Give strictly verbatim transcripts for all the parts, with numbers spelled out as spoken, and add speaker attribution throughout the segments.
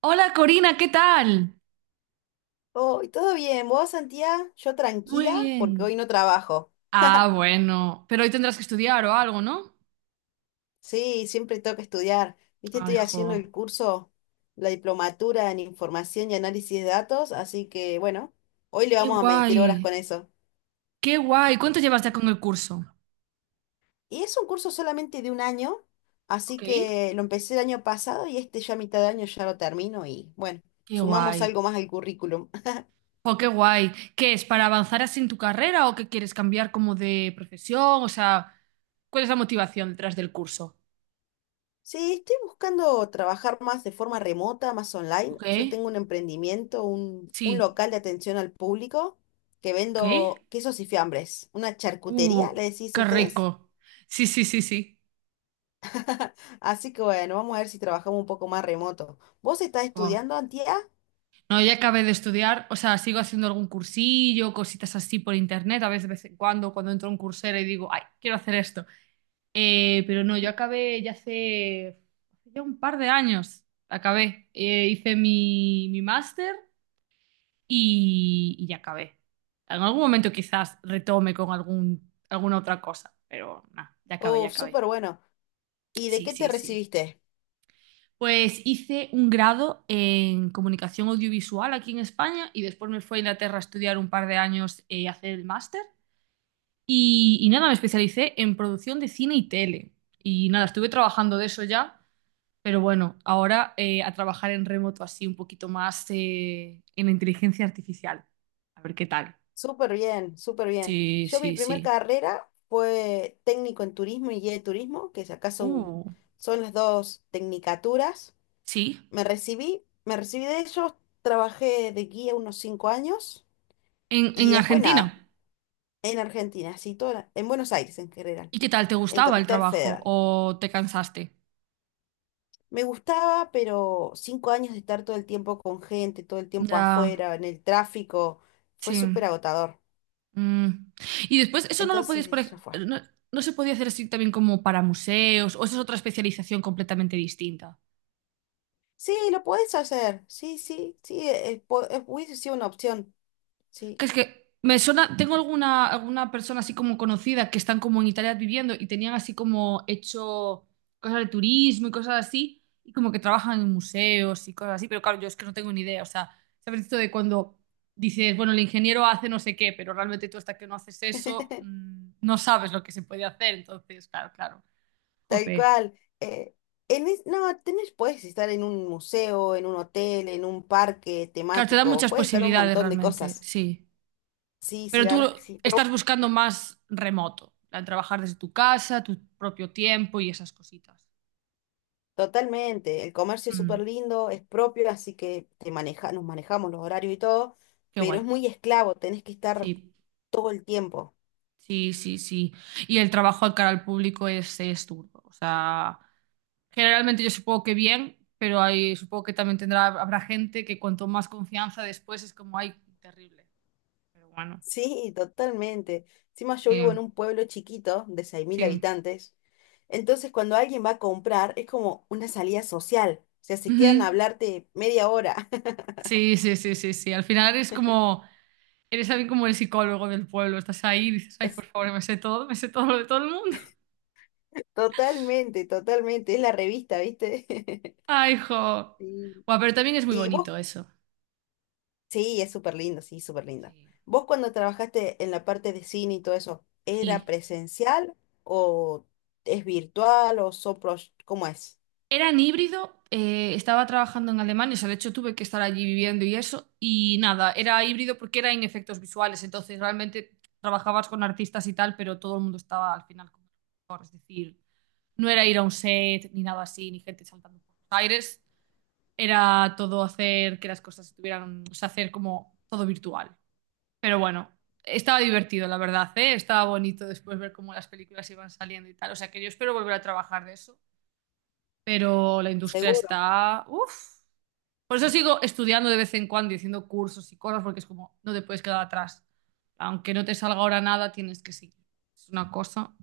Speaker 1: Hola Corina, ¿qué tal?
Speaker 2: Hoy todo bien, ¿vos, Santiago? Yo
Speaker 1: Muy
Speaker 2: tranquila porque hoy
Speaker 1: bien.
Speaker 2: no trabajo.
Speaker 1: Ah, bueno, pero hoy tendrás que estudiar o algo, ¿no?
Speaker 2: Sí, siempre tengo que estudiar. Viste,
Speaker 1: Ay,
Speaker 2: estoy
Speaker 1: jo.
Speaker 2: haciendo el curso, la diplomatura en información y análisis de datos, así que bueno, hoy le
Speaker 1: Qué
Speaker 2: vamos a meter horas
Speaker 1: guay,
Speaker 2: con eso.
Speaker 1: qué guay. ¿Cuánto llevas ya con el curso?
Speaker 2: Y es un curso solamente de un año, así
Speaker 1: Ok.
Speaker 2: que lo empecé el año pasado y este ya a mitad de año ya lo termino y bueno,
Speaker 1: Qué
Speaker 2: sumamos
Speaker 1: guay.
Speaker 2: algo más al currículum.
Speaker 1: Jo, qué guay. ¿Qué es, para avanzar así en tu carrera o que quieres cambiar como de profesión? O sea, ¿cuál es la motivación detrás del curso?
Speaker 2: Sí, estoy buscando trabajar más de forma remota, más online.
Speaker 1: Ok,
Speaker 2: Yo tengo un emprendimiento, un, un
Speaker 1: sí,
Speaker 2: local de atención al público que
Speaker 1: ok.
Speaker 2: vendo quesos y fiambres, una charcutería, le
Speaker 1: Uh,
Speaker 2: decís a
Speaker 1: qué
Speaker 2: ustedes.
Speaker 1: rico. Sí, sí, sí, sí.
Speaker 2: Así que bueno, vamos a ver si trabajamos un poco más remoto. ¿Vos estás
Speaker 1: Jo.
Speaker 2: estudiando, Antía?
Speaker 1: No, ya acabé de estudiar, o sea, sigo haciendo algún cursillo, cositas así por internet, a veces de vez en cuando, cuando entro a un cursero y digo, ay, quiero hacer esto. Eh, pero no, yo acabé ya hace, hace ya un par de años, acabé. Eh, hice mi, mi máster y, y ya acabé. En algún momento quizás retome con algún, alguna otra cosa, pero nada, ya acabé, ya
Speaker 2: Oh,
Speaker 1: acabé.
Speaker 2: súper bueno. ¿Y de
Speaker 1: Sí,
Speaker 2: qué te
Speaker 1: sí, sí.
Speaker 2: recibiste?
Speaker 1: Pues hice un grado en comunicación audiovisual aquí en España y después me fui a Inglaterra a estudiar un par de años eh, y hacer el máster. Y, y nada, me especialicé en producción de cine y tele. Y nada, estuve trabajando de eso ya, pero bueno, ahora eh, a trabajar en remoto así un poquito más eh, en inteligencia artificial. A ver qué tal.
Speaker 2: Súper bien, súper bien.
Speaker 1: Sí,
Speaker 2: Yo mi
Speaker 1: sí,
Speaker 2: primer
Speaker 1: sí.
Speaker 2: carrera fue técnico en turismo y guía de turismo, que acá son,
Speaker 1: Uh,
Speaker 2: son las dos tecnicaturas.
Speaker 1: sí.
Speaker 2: Me recibí, me recibí de ellos, trabajé de guía unos cinco años
Speaker 1: En,
Speaker 2: y
Speaker 1: en
Speaker 2: después nada,
Speaker 1: Argentina.
Speaker 2: en Argentina, así toda la- en Buenos Aires en general,
Speaker 1: ¿Y qué tal? ¿Te
Speaker 2: en
Speaker 1: gustaba el
Speaker 2: Capital
Speaker 1: trabajo
Speaker 2: Federal.
Speaker 1: o te cansaste?
Speaker 2: Me gustaba, pero cinco años de estar todo el tiempo con gente, todo el tiempo
Speaker 1: Ya,
Speaker 2: afuera, en el tráfico, fue
Speaker 1: sí.
Speaker 2: súper agotador.
Speaker 1: Mm. Y después, eso no lo
Speaker 2: Entonces
Speaker 1: podías, por
Speaker 2: dije,
Speaker 1: ej-
Speaker 2: ya fue.
Speaker 1: no, no se podía hacer así también como para museos, o esa es otra especialización completamente distinta.
Speaker 2: Sí, lo podés hacer, sí, sí, sí, eh, po- eh, hubiese sido una opción,
Speaker 1: Que
Speaker 2: sí.
Speaker 1: es que me suena, tengo alguna, alguna persona así como conocida que están como en Italia viviendo y tenían así como hecho cosas de turismo y cosas así, y como que trabajan en museos y cosas así, pero claro, yo es que no tengo ni idea, o sea, sabes esto de cuando dices, bueno, el ingeniero hace no sé qué, pero realmente tú hasta que no haces eso, mm, no sabes lo que se puede hacer, entonces, claro, claro.
Speaker 2: Tal
Speaker 1: Jope.
Speaker 2: cual. eh, en es- no, tenés, puedes estar en un museo, en un hotel, en un parque
Speaker 1: Claro, te da
Speaker 2: temático,
Speaker 1: muchas
Speaker 2: puedes estar un
Speaker 1: posibilidades
Speaker 2: montón de
Speaker 1: realmente,
Speaker 2: cosas.
Speaker 1: sí.
Speaker 2: Sí, sí,
Speaker 1: Pero
Speaker 2: la
Speaker 1: tú
Speaker 2: verdad es que sí, pero
Speaker 1: estás buscando más remoto, al trabajar desde tu casa, tu propio tiempo y esas cositas.
Speaker 2: totalmente. El comercio es súper
Speaker 1: Mm,
Speaker 2: lindo, es propio, así que te maneja, nos manejamos los horarios y todo,
Speaker 1: qué
Speaker 2: pero
Speaker 1: guay.
Speaker 2: es muy esclavo, tenés que estar
Speaker 1: Sí,
Speaker 2: todo el tiempo.
Speaker 1: sí, sí, sí. Y el trabajo al cara al público es, es duro. O sea, generalmente yo supongo que bien, pero hay, supongo que también tendrá, habrá gente que cuanto más confianza después es como, ay, terrible. Pero bueno,
Speaker 2: Sí, totalmente. Encima yo vivo en
Speaker 1: sí,
Speaker 2: un pueblo chiquito de seis mil
Speaker 1: sí.
Speaker 2: habitantes. Entonces cuando alguien va a comprar es como una salida social. O sea, se quedan a
Speaker 1: Ujú.
Speaker 2: hablarte media hora.
Speaker 1: Sí, sí, sí, sí, sí. Al final es como. Eres también como el psicólogo del pueblo. Estás ahí y dices, ay,
Speaker 2: Es-
Speaker 1: por favor, me sé todo, me sé todo lo de todo el mundo.
Speaker 2: Totalmente, totalmente. Es la revista, ¿viste?
Speaker 1: Ay, jo.
Speaker 2: Sí.
Speaker 1: Buah, pero también es muy
Speaker 2: Y vos,
Speaker 1: bonito eso.
Speaker 2: sí, es súper lindo, sí, súper lindo.
Speaker 1: Sí.
Speaker 2: Vos cuando trabajaste en la parte de cine y todo eso, ¿era
Speaker 1: Sí.
Speaker 2: presencial o es virtual o son pro- ¿Cómo es?
Speaker 1: Era en híbrido, eh, estaba trabajando en Alemania, o sea, de hecho tuve que estar allí viviendo y eso. Y nada, era híbrido porque era en efectos visuales. Entonces, realmente trabajabas con artistas y tal, pero todo el mundo estaba al final como mejor. Es decir, no era ir a un set, ni nada así, ni gente saltando por los aires. Era todo hacer que las cosas estuvieran o sea, hacer como todo virtual. Pero bueno, estaba divertido, la verdad, ¿eh? Estaba bonito después ver cómo las películas iban saliendo y tal. O sea, que yo espero volver a trabajar de eso. Pero la industria
Speaker 2: Seguro.
Speaker 1: está. Uf. Por eso sigo estudiando de vez en cuando y haciendo cursos y cosas, porque es como, no te puedes quedar atrás. Aunque no te salga ahora nada, tienes que seguir. Es una cosa,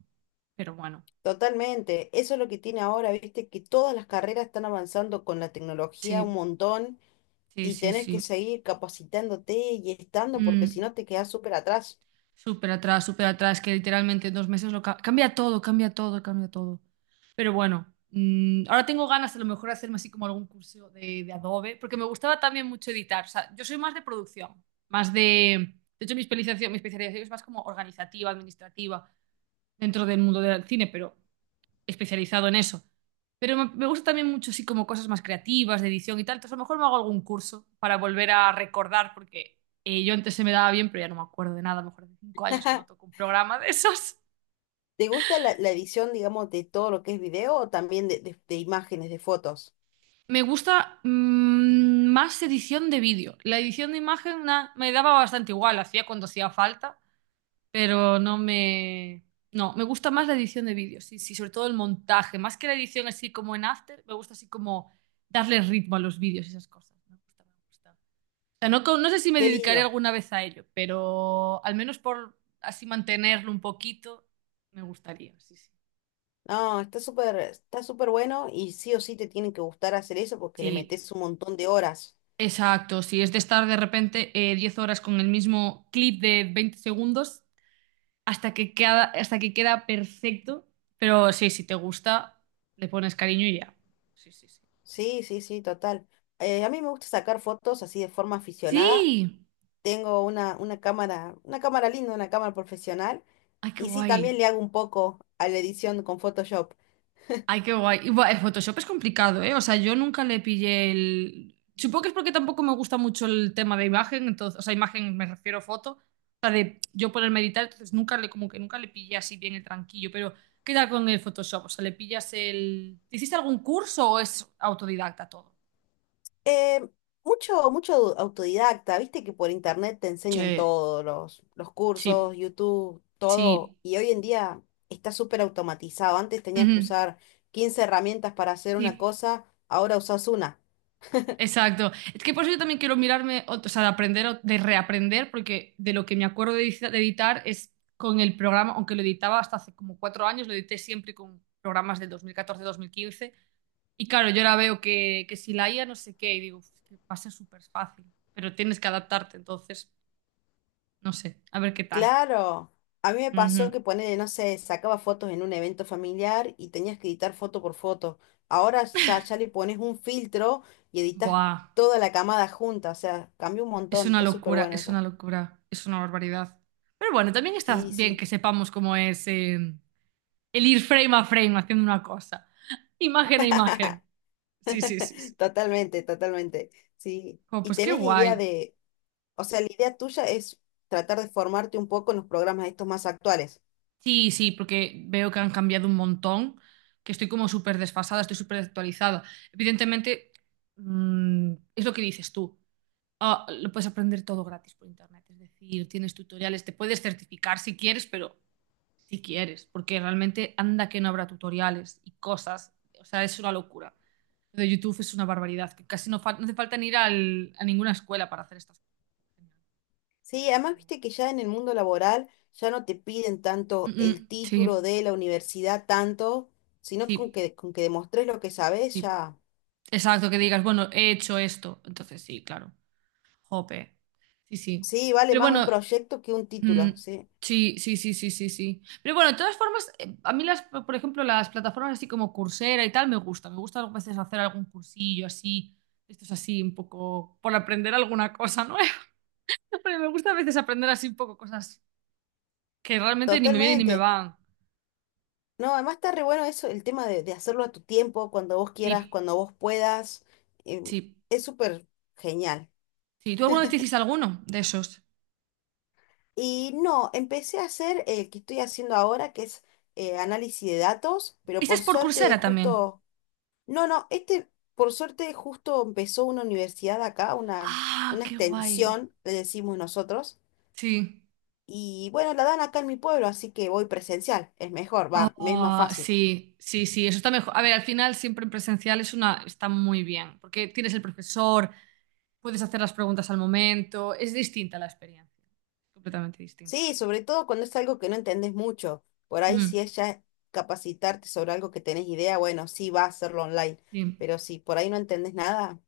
Speaker 1: pero bueno.
Speaker 2: Totalmente, eso es lo que tiene ahora, viste, que todas las carreras están avanzando con la tecnología un
Speaker 1: Sí,
Speaker 2: montón
Speaker 1: sí,
Speaker 2: y
Speaker 1: sí,
Speaker 2: tenés que
Speaker 1: sí.
Speaker 2: seguir capacitándote y estando porque si
Speaker 1: Mm.
Speaker 2: no te quedás súper atrás.
Speaker 1: Súper atrás, súper atrás, que literalmente en dos meses lo ca- cambia todo, cambia todo, cambia todo. Pero bueno, mm, ahora tengo ganas a lo mejor de hacerme así como algún curso de, de Adobe, porque me gustaba también mucho editar. O sea, yo soy más de producción, más de... De hecho, mi especialización, mi especialización es más como organizativa, administrativa, dentro del mundo del cine, pero especializado en eso. Pero me, me gusta también mucho, sí, como cosas más creativas, de edición y tal. Entonces, a lo mejor me hago algún curso para volver a recordar, porque eh, yo antes se me daba bien, pero ya no me acuerdo de nada. A lo mejor de cinco años que no toco un programa de esos.
Speaker 2: ¿Te gusta la, la edición, digamos, de todo lo que es video o también de, de- de imágenes, de fotos?
Speaker 1: Me gusta mm, más edición de vídeo. La edición de imagen na- me daba bastante igual, la hacía cuando hacía falta, pero no me. No, me gusta más la edición de vídeo, sí, sí, sobre todo el montaje. Más que la edición así como en After, me gusta así como darle ritmo a los vídeos y esas cosas. ¿No? Me gusta, me gusta. Sea, no, co- no sé si me
Speaker 2: Qué
Speaker 1: dedicaré
Speaker 2: lindo.
Speaker 1: alguna vez a ello, pero al menos por así mantenerlo un poquito, me gustaría, sí, sí.
Speaker 2: No, está súper, está súper bueno y sí o sí te tienen que gustar hacer eso porque
Speaker 1: Sí,
Speaker 2: le
Speaker 1: sí,
Speaker 2: metes un montón de horas.
Speaker 1: exacto. Si es de estar de repente eh, diez horas con el mismo clip de veinte segundos hasta que queda, hasta que queda perfecto. Pero sí, si te gusta, le pones cariño y ya. Sí, sí, sí.
Speaker 2: Sí, sí, sí, total. Eh, a mí me gusta sacar fotos así de forma aficionada
Speaker 1: Sí.
Speaker 2: tengo una, una cámara, una cámara linda, una cámara profesional,
Speaker 1: Ay, qué
Speaker 2: y sí, también
Speaker 1: guay.
Speaker 2: le hago un poco a la edición con Photoshop.
Speaker 1: Ay, qué guay. Y, buah, el Photoshop es complicado, ¿eh? O sea, yo nunca le pillé el. Supongo que es porque tampoco me gusta mucho el tema de imagen, entonces, o sea, imagen me refiero a foto, o sea, de yo ponerme a editar, entonces nunca le, como que nunca le pillé así bien el tranquillo, pero ¿qué tal con el Photoshop? O sea, ¿le pillas el? ¿Hiciste algún curso o es autodidacta todo?
Speaker 2: Eh, mucho, mucho au- autodidacta, viste que por internet te enseñan
Speaker 1: Sí,
Speaker 2: todos los, los cursos,
Speaker 1: sí,
Speaker 2: YouTube, todo,
Speaker 1: sí.
Speaker 2: y hoy en día está súper automatizado. Antes tenías
Speaker 1: Ujú,
Speaker 2: que usar quince herramientas para hacer una
Speaker 1: sí.
Speaker 2: cosa, ahora usas una.
Speaker 1: Exacto. Es que por eso yo también quiero mirarme, ot- o sea, de aprender, o- de reaprender, porque de lo que me acuerdo de, edici- de editar es con el programa, aunque lo editaba hasta hace como cuatro años, lo edité siempre con programas del dos mil catorce-dos mil quince. Y claro, yo ahora veo que, que si la I A no sé qué, y digo, "Uf, que va a ser súper fácil, pero tienes que adaptarte, entonces, no sé, a ver qué tal.
Speaker 2: Claro, a mí me pasó
Speaker 1: Ujú.
Speaker 2: que ponele, no sé, sacaba fotos en un evento familiar y tenías que editar foto por foto. Ahora ya, ya le pones un filtro y editas
Speaker 1: Buah,
Speaker 2: toda la camada junta, o sea, cambió un
Speaker 1: es
Speaker 2: montón,
Speaker 1: una
Speaker 2: está súper
Speaker 1: locura,
Speaker 2: bueno
Speaker 1: es
Speaker 2: eso.
Speaker 1: una locura, es una barbaridad. Pero bueno, también está
Speaker 2: Sí,
Speaker 1: bien
Speaker 2: sí,
Speaker 1: que sepamos cómo es. Eh, el ir frame a frame haciendo una cosa. Imagen a imagen. Sí, sí, sí, sí.
Speaker 2: totalmente, totalmente, sí.
Speaker 1: Como,
Speaker 2: ¿Y
Speaker 1: pues qué
Speaker 2: tenés idea
Speaker 1: guay.
Speaker 2: de, o sea, la idea tuya es tratar de formarte un poco en los programas estos más actuales?
Speaker 1: Sí, sí, porque veo que han cambiado un montón, que estoy como súper desfasada, estoy súper actualizada. Evidentemente, mm, es lo que dices tú. Ah, lo puedes aprender todo gratis por internet, es decir, tienes tutoriales, te puedes certificar si quieres, pero si quieres, porque realmente anda que no habrá tutoriales y cosas, o sea, es una locura. Lo de YouTube es una barbaridad, que casi no, fal- no hace falta ni ir al- a ninguna escuela para hacer estas cosas.
Speaker 2: Sí, además viste que ya en el mundo laboral ya no te piden
Speaker 1: Mm,
Speaker 2: tanto el
Speaker 1: mm,
Speaker 2: título
Speaker 1: sí,
Speaker 2: de la universidad tanto, sino con
Speaker 1: sí,
Speaker 2: que con que demostres lo que sabes
Speaker 1: sí.
Speaker 2: ya.
Speaker 1: Exacto, que digas, bueno, he hecho esto. Entonces, sí, claro. Jope. Sí, sí.
Speaker 2: Sí, vale
Speaker 1: Pero
Speaker 2: más un
Speaker 1: bueno,
Speaker 2: proyecto que un
Speaker 1: mm,
Speaker 2: título, sí.
Speaker 1: sí, sí, sí, sí, sí, sí. Pero bueno, de todas formas, eh, a mí las, por ejemplo, las plataformas así como Coursera y tal me gusta. Me gusta a veces hacer algún cursillo así. Esto es así, un poco por aprender alguna cosa nueva. Pero me gusta a veces aprender así un poco cosas que realmente ni me vienen ni me
Speaker 2: Totalmente.
Speaker 1: van.
Speaker 2: No, además está re bueno eso, el tema de, de hacerlo a tu tiempo, cuando vos quieras,
Speaker 1: Sí,
Speaker 2: cuando vos puedas. eh,
Speaker 1: sí,
Speaker 2: es súper genial.
Speaker 1: sí. ¿Tú alguna vez te hiciste alguno de esos?
Speaker 2: Y no, empecé a hacer el que estoy haciendo ahora, que es eh, análisis de datos, pero
Speaker 1: ¿Este es
Speaker 2: por
Speaker 1: por
Speaker 2: suerte
Speaker 1: Coursera también?
Speaker 2: justo No, no, este por suerte justo empezó una universidad acá, una,
Speaker 1: Ah,
Speaker 2: una
Speaker 1: qué guay.
Speaker 2: extensión, le decimos nosotros,
Speaker 1: Sí.
Speaker 2: y bueno, la dan acá en mi pueblo, así que voy presencial, es mejor, va, me es más
Speaker 1: Ah,
Speaker 2: fácil.
Speaker 1: sí, sí, sí, eso está mejor. A ver, al final siempre en presencial es una, está muy bien, porque tienes el profesor, puedes hacer las preguntas al momento, es distinta la experiencia, completamente distinta.
Speaker 2: Sí, sobre todo cuando es algo que no entendés mucho, por ahí
Speaker 1: Ujú,
Speaker 2: si es ya capacitarte sobre algo que tenés idea, bueno, sí va a hacerlo online,
Speaker 1: sí.
Speaker 2: pero si por ahí no entendés nada,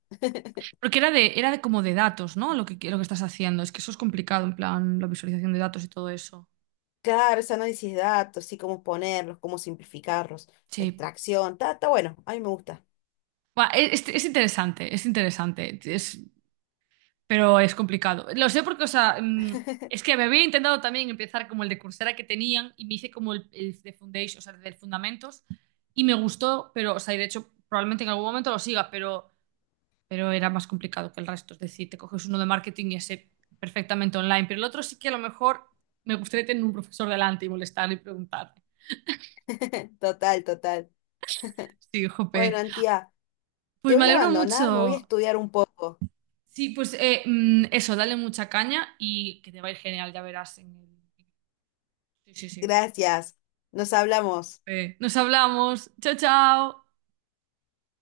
Speaker 1: Porque era de, era de como de datos, ¿no? Lo que, lo que estás haciendo, es que eso es complicado, en plan, la visualización de datos y todo eso.
Speaker 2: claro, es análisis de datos, sí, cómo ponerlos, cómo simplificarlos,
Speaker 1: Sí.
Speaker 2: extracción, está, está bueno, a mí me gusta,
Speaker 1: Buah, es, es interesante, es interesante, es- pero es complicado. Lo sé porque, o sea, mm, es que me había intentado también empezar como el de Coursera que tenían y me hice como el, el de Foundation, o sea, del Fundamentos, y me gustó, pero, o sea, y de hecho probablemente en algún momento lo siga, pero, pero, era más complicado que el resto. Es decir, te coges uno de marketing y ese perfectamente online, pero el otro sí que a lo mejor me gustaría tener un profesor delante y molestar y preguntarle.
Speaker 2: total, total.
Speaker 1: Sí,
Speaker 2: Bueno,
Speaker 1: jope.
Speaker 2: Antía.
Speaker 1: Pues
Speaker 2: Te
Speaker 1: me
Speaker 2: voy a
Speaker 1: alegro
Speaker 2: abandonar, me voy a
Speaker 1: mucho.
Speaker 2: estudiar un poco.
Speaker 1: Sí, pues eh, mm, eso, dale mucha caña y que te va a ir genial, ya verás. en el- Sí, sí, sí.
Speaker 2: Gracias. Nos hablamos.
Speaker 1: Eh, nos hablamos. Chao, chao.